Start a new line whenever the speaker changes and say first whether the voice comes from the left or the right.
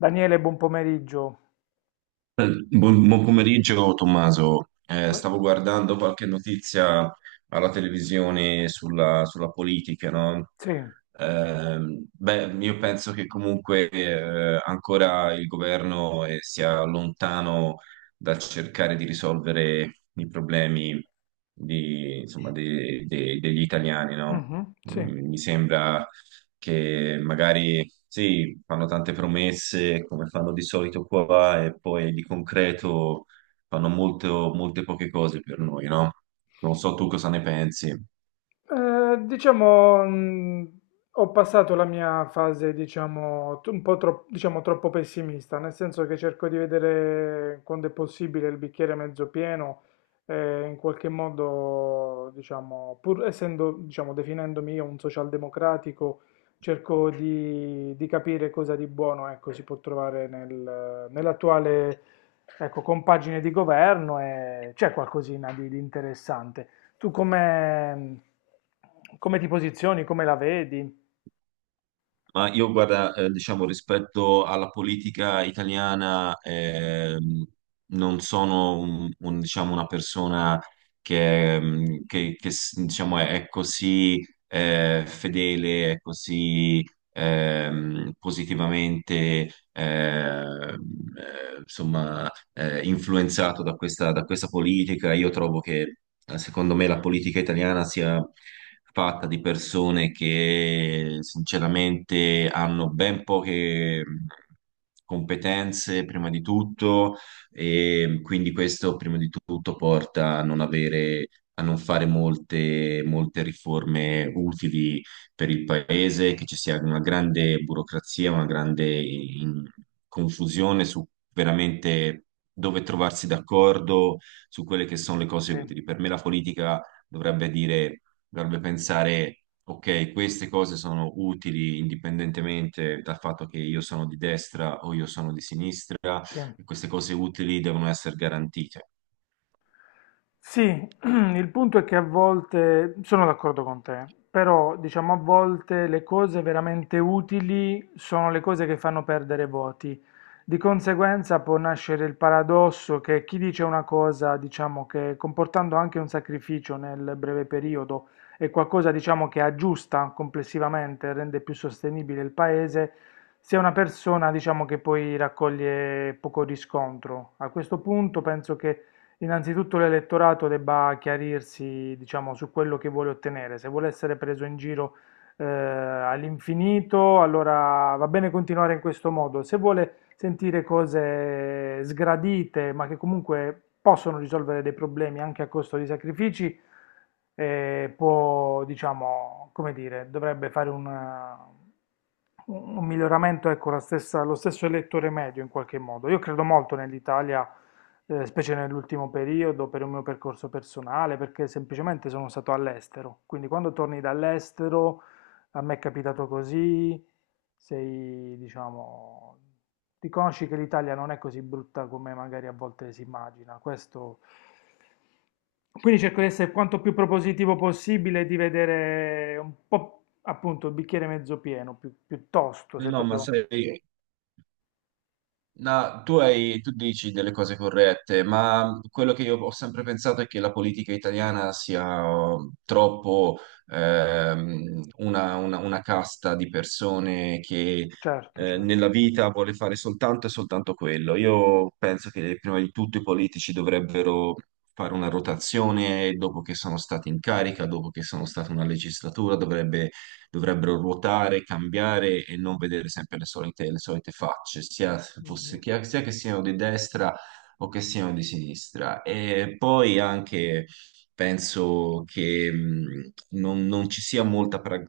left: Daniele, buon pomeriggio.
right: Buon pomeriggio Tommaso.
left: Come?
right: Stavo guardando qualche notizia alla televisione sulla politica, no?
left: Sì,
right: Beh, io penso che comunque ancora il governo sia lontano dal cercare di risolvere i problemi insomma, degli italiani, no?
left: mhm, sì.
right: Mi sembra che magari sì, fanno tante promesse come fanno di solito qua e poi di concreto fanno molte poche cose per noi, no? Non so tu cosa ne pensi.
left: Diciamo, ho passato la mia fase, diciamo, diciamo, troppo pessimista, nel senso che cerco di vedere quando è possibile il bicchiere mezzo pieno, in qualche modo, diciamo, pur essendo, diciamo, definendomi io un socialdemocratico, cerco di capire cosa di buono, ecco, si può trovare nell'attuale, ecco, compagine di governo e c'è qualcosina di interessante. Tu come, come ti posizioni, come la vedi?
right: Ma io guarda, diciamo, rispetto alla politica italiana, non sono diciamo, una persona che, diciamo, è così fedele, è così positivamente, insomma, influenzato da questa politica. Io trovo che, secondo me, la politica italiana sia fatta di persone che sinceramente hanno ben poche competenze, prima di tutto, e quindi questo, prima di tutto, porta a non avere, a non fare molte riforme utili per il paese, che ci sia una grande burocrazia, una grande confusione su veramente dove trovarsi d'accordo su quelle che sono le cose
left: Sì,
right: utili. Per me la politica dovrebbe dire, dovrebbe pensare, ok, queste cose sono utili indipendentemente dal fatto che io sono di destra o io sono di sinistra,
left: sì.
right: e queste cose utili devono essere garantite.
left: Sì, il punto è che a volte, sono d'accordo con te, però diciamo a volte le cose veramente utili sono le cose che fanno perdere voti. Di conseguenza può nascere il paradosso che chi dice una cosa, diciamo, che comportando anche un sacrificio nel breve periodo è qualcosa, diciamo, che aggiusta complessivamente, rende più sostenibile il paese, sia una persona, diciamo, che poi raccoglie poco riscontro. A questo punto penso che innanzitutto l'elettorato debba chiarirsi, diciamo, su quello che vuole ottenere. Se vuole essere preso in giro all'infinito, allora va bene continuare in questo modo. Se vuole sentire cose sgradite, ma che comunque possono risolvere dei problemi anche a costo di sacrifici, può, diciamo, come dire, dovrebbe fare un... eh, un miglioramento, ecco, lo stesso elettore medio in qualche modo. Io credo molto nell'Italia, specie nell'ultimo periodo, per il mio percorso personale, perché semplicemente sono stato all'estero. Quindi quando torni dall'estero, a me è capitato così, sei, diciamo, riconosci che l'Italia non è così brutta come magari a volte si immagina. Questo... Quindi cerco di essere quanto più propositivo possibile, e di vedere un po' appunto il bicchiere mezzo pieno, piuttosto, se
right: No, ma
left: proprio...
right: sai, no, tu dici delle cose corrette, ma quello che io ho sempre pensato è che la politica italiana sia troppo una, una casta di persone che
left: Certo, certo.
right: nella vita vuole fare soltanto e soltanto quello. Io penso che prima di tutto i politici dovrebbero fare una rotazione dopo che sono stati in carica, dopo che sono stata una legislatura, dovrebbero ruotare, cambiare e non vedere sempre le solite facce,
left: Mhm.
right: sia che siano di destra o che siano di sinistra. E poi anche penso che non ci sia molta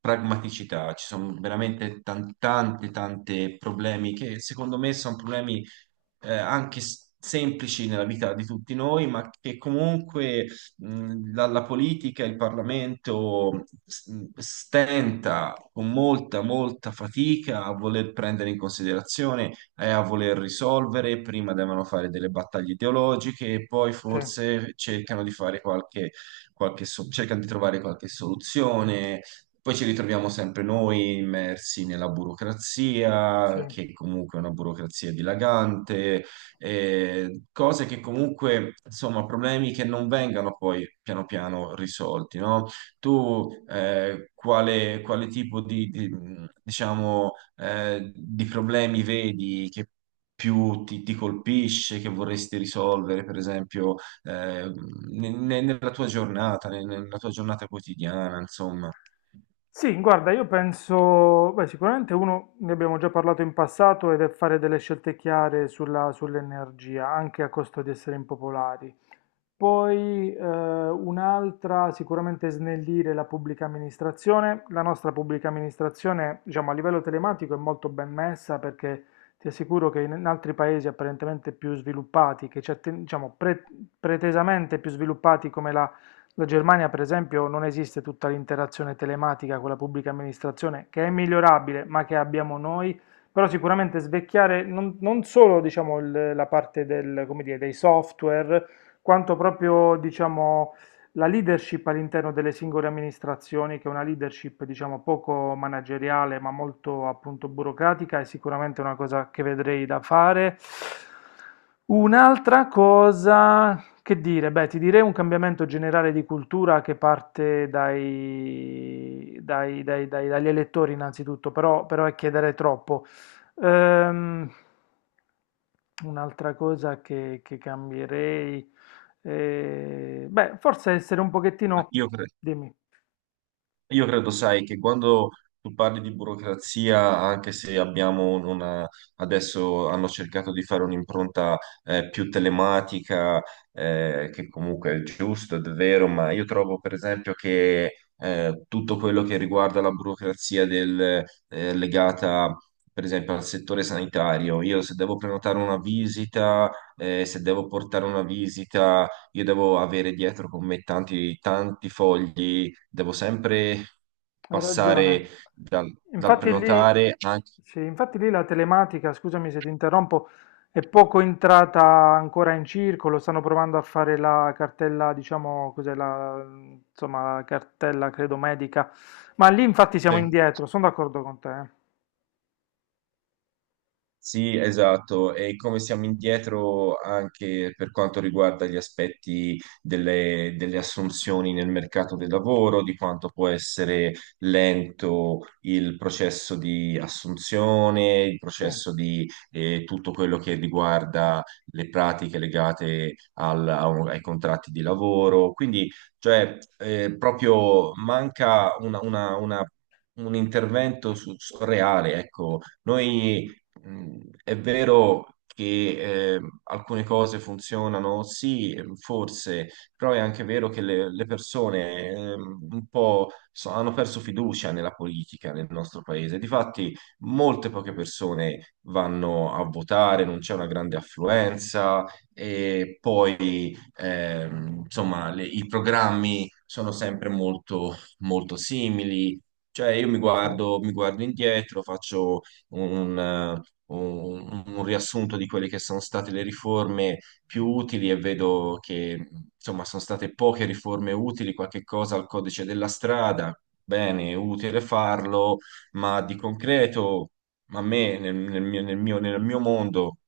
right: pragmaticità, ci sono veramente tante, tante problemi che secondo me sono problemi anche semplici nella vita di tutti noi, ma che comunque la, la politica, il Parlamento stenta con molta, molta fatica a voler prendere in considerazione e a voler risolvere. Prima devono fare delle battaglie ideologiche e poi
left: Sì,
right: forse cercano di fare qualche, cercano di trovare qualche soluzione. Poi ci ritroviamo sempre noi immersi nella burocrazia,
left: sì.
right: che comunque è una burocrazia dilagante, cose che comunque, insomma, problemi che non vengano poi piano piano risolti, no? Tu quale tipo di, diciamo, di problemi vedi che più ti, ti colpisce, che vorresti risolvere, per esempio, eh, nella tua giornata, nella tua giornata quotidiana, insomma.
left: Sì, guarda, io penso, beh, sicuramente uno, ne abbiamo già parlato in passato, ed è fare delle scelte chiare sull'energia, anche a costo di essere impopolari. Poi un'altra, sicuramente snellire la pubblica amministrazione. La nostra pubblica amministrazione, diciamo, a livello telematico è molto ben messa perché ti assicuro che in altri paesi apparentemente più sviluppati, diciamo, pretesamente più sviluppati come la, la Germania, per esempio, non esiste tutta l'interazione telematica con la pubblica amministrazione, che è migliorabile, ma che abbiamo noi. Però sicuramente svecchiare non solo, diciamo, la parte del, come dire, dei software, quanto proprio, diciamo, la leadership all'interno delle singole amministrazioni, che è una leadership, diciamo, poco manageriale, ma molto appunto burocratica, è sicuramente una cosa che vedrei da fare. Un'altra cosa, che dire? Beh, ti direi un cambiamento generale di cultura che parte dagli elettori innanzitutto, però, però è chiedere troppo. Ehm, un'altra cosa che cambierei, beh, forse essere un
right: Ma
left: pochettino,
right: Io cre-
left: dimmi,
right: Io credo, sai, che quando tu parli di burocrazia, anche se abbiamo una, adesso hanno cercato di fare un'impronta più telematica, che comunque è giusto ed è vero, ma io trovo per esempio che tutto quello che riguarda la burocrazia legata per esempio al settore sanitario, io se devo prenotare una visita, se devo portare una visita, io devo avere dietro con me tanti, tanti fogli devo sempre
left: hai
right: passare
left: ragione.
right: dal, dal
left: Infatti lì,
right: prenotare anche...
left: sì, infatti lì la telematica, scusami se ti interrompo, è poco entrata ancora in circolo, stanno provando a fare la cartella, diciamo, insomma, la cartella, credo, medica, ma lì infatti siamo
right: Sì.
left: indietro, sono d'accordo con te. Eh.
right: Sì, esatto, e come siamo indietro anche per quanto riguarda gli aspetti delle, delle assunzioni nel mercato del lavoro, di quanto può essere lento il processo di assunzione, il
left: Sì,
right: processo di tutto quello che riguarda le pratiche legate ai contratti di lavoro. Quindi, cioè, proprio manca una un intervento reale, ecco. È vero che alcune cose funzionano, sì, forse, però è anche vero che le persone un po' hanno perso fiducia nella politica nel nostro paese. Difatti, molte poche persone vanno a votare, non c'è una grande affluenza e poi, insomma, i programmi sono sempre molto, molto simili. Cioè, io
left: sì,
right: mi guardo indietro, faccio un, un riassunto di quelle che sono state le riforme più utili e vedo che insomma sono state poche riforme utili, qualche cosa al codice della strada, bene, è utile farlo, ma di concreto a me nel, nel mio mondo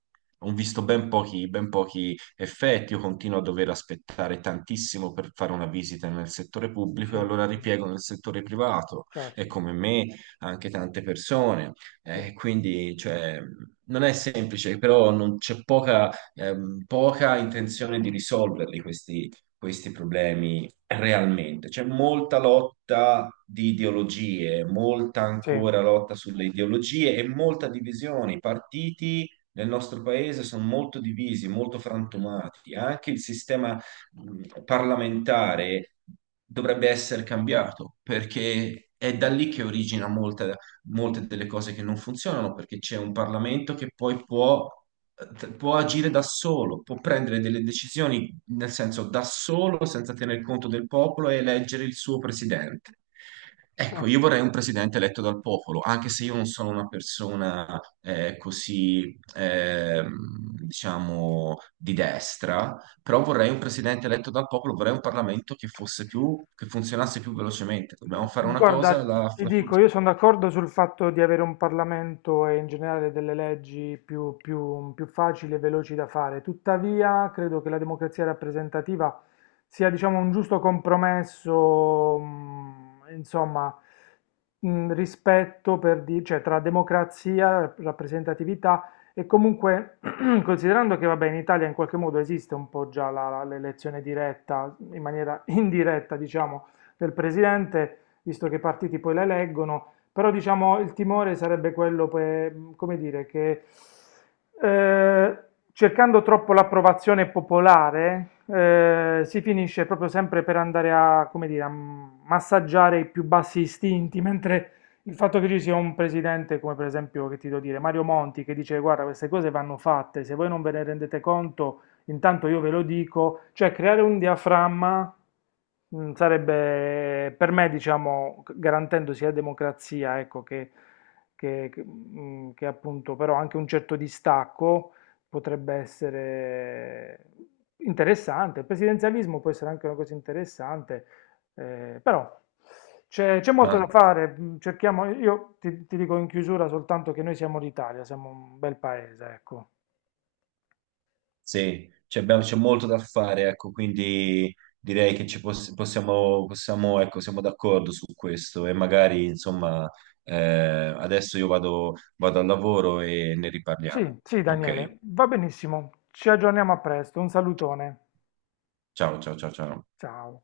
right: ho visto ben pochi effetti, io continuo a dover aspettare tantissimo per fare una visita nel settore pubblico
left: sì,
right: e allora
left: sì,
right: ripiego nel settore privato e
left: certo,
right: come me anche tante persone.
left: sì,
right: Quindi, cioè, non è semplice, però non- c'è poca, poca intenzione di risolverli questi problemi realmente. C'è molta lotta di ideologie, molta
left: sì,
right: ancora lotta sulle ideologie e molta divisione. I partiti nel nostro paese sono molto divisi, molto frantumati. Anche il sistema parlamentare dovrebbe essere cambiato perché è da lì che origina molta molte delle cose che non funzionano perché c'è un Parlamento che poi può, può agire da solo, può prendere delle decisioni nel senso da solo senza tener conto del popolo e eleggere il suo presidente.
left: sì.
right: Ecco, io vorrei un presidente eletto dal popolo, anche se io non sono una persona così, diciamo, di destra, però vorrei un presidente eletto dal popolo, vorrei un Parlamento che fosse più, che funzionasse più velocemente. Dobbiamo fare una cosa,
left: Guarda, ti dico, io sono d'accordo sul fatto di avere un Parlamento e in generale delle leggi più facili e veloci da fare. Tuttavia, credo che la democrazia rappresentativa sia, diciamo, un giusto compromesso, insomma, rispetto cioè, tra democrazia, rappresentatività e comunque, considerando che, vabbè, in Italia in qualche modo esiste un po' già l'elezione diretta, in maniera indiretta, diciamo, del presidente visto che i partiti poi le eleggono, però diciamo il timore sarebbe quello, per, come dire, che eh, cercando troppo l'approvazione popolare si finisce proprio sempre per andare a, come dire, a massaggiare i più bassi istinti, mentre il fatto che ci sia un presidente come per esempio, che ti devo dire, Mario Monti, che dice guarda queste cose vanno fatte, se voi non ve ne rendete conto, intanto io ve lo dico, cioè creare un diaframma sarebbe per me, diciamo, garantendo sia democrazia, ecco, che, che appunto però anche un certo distacco potrebbe essere interessante. Il presidenzialismo può essere anche una cosa interessante, però c'è molto da
right: la,
left: fare. Cerchiamo, io ti dico in chiusura soltanto che noi siamo l'Italia, siamo un bel paese, ecco.
right: sì, cioè c'è molto da fare, ecco, quindi direi che ci possiamo, possiamo, ecco, siamo d'accordo su questo e
left: Sì.
right: magari, insomma, adesso io vado, vado al lavoro e ne riparliamo.
left: Sì, sì,
right: Ok,
left: Daniele, va benissimo. Ci aggiorniamo a presto. Un salutone.
right: ciao, ciao, ciao, ciao.
left: Ciao.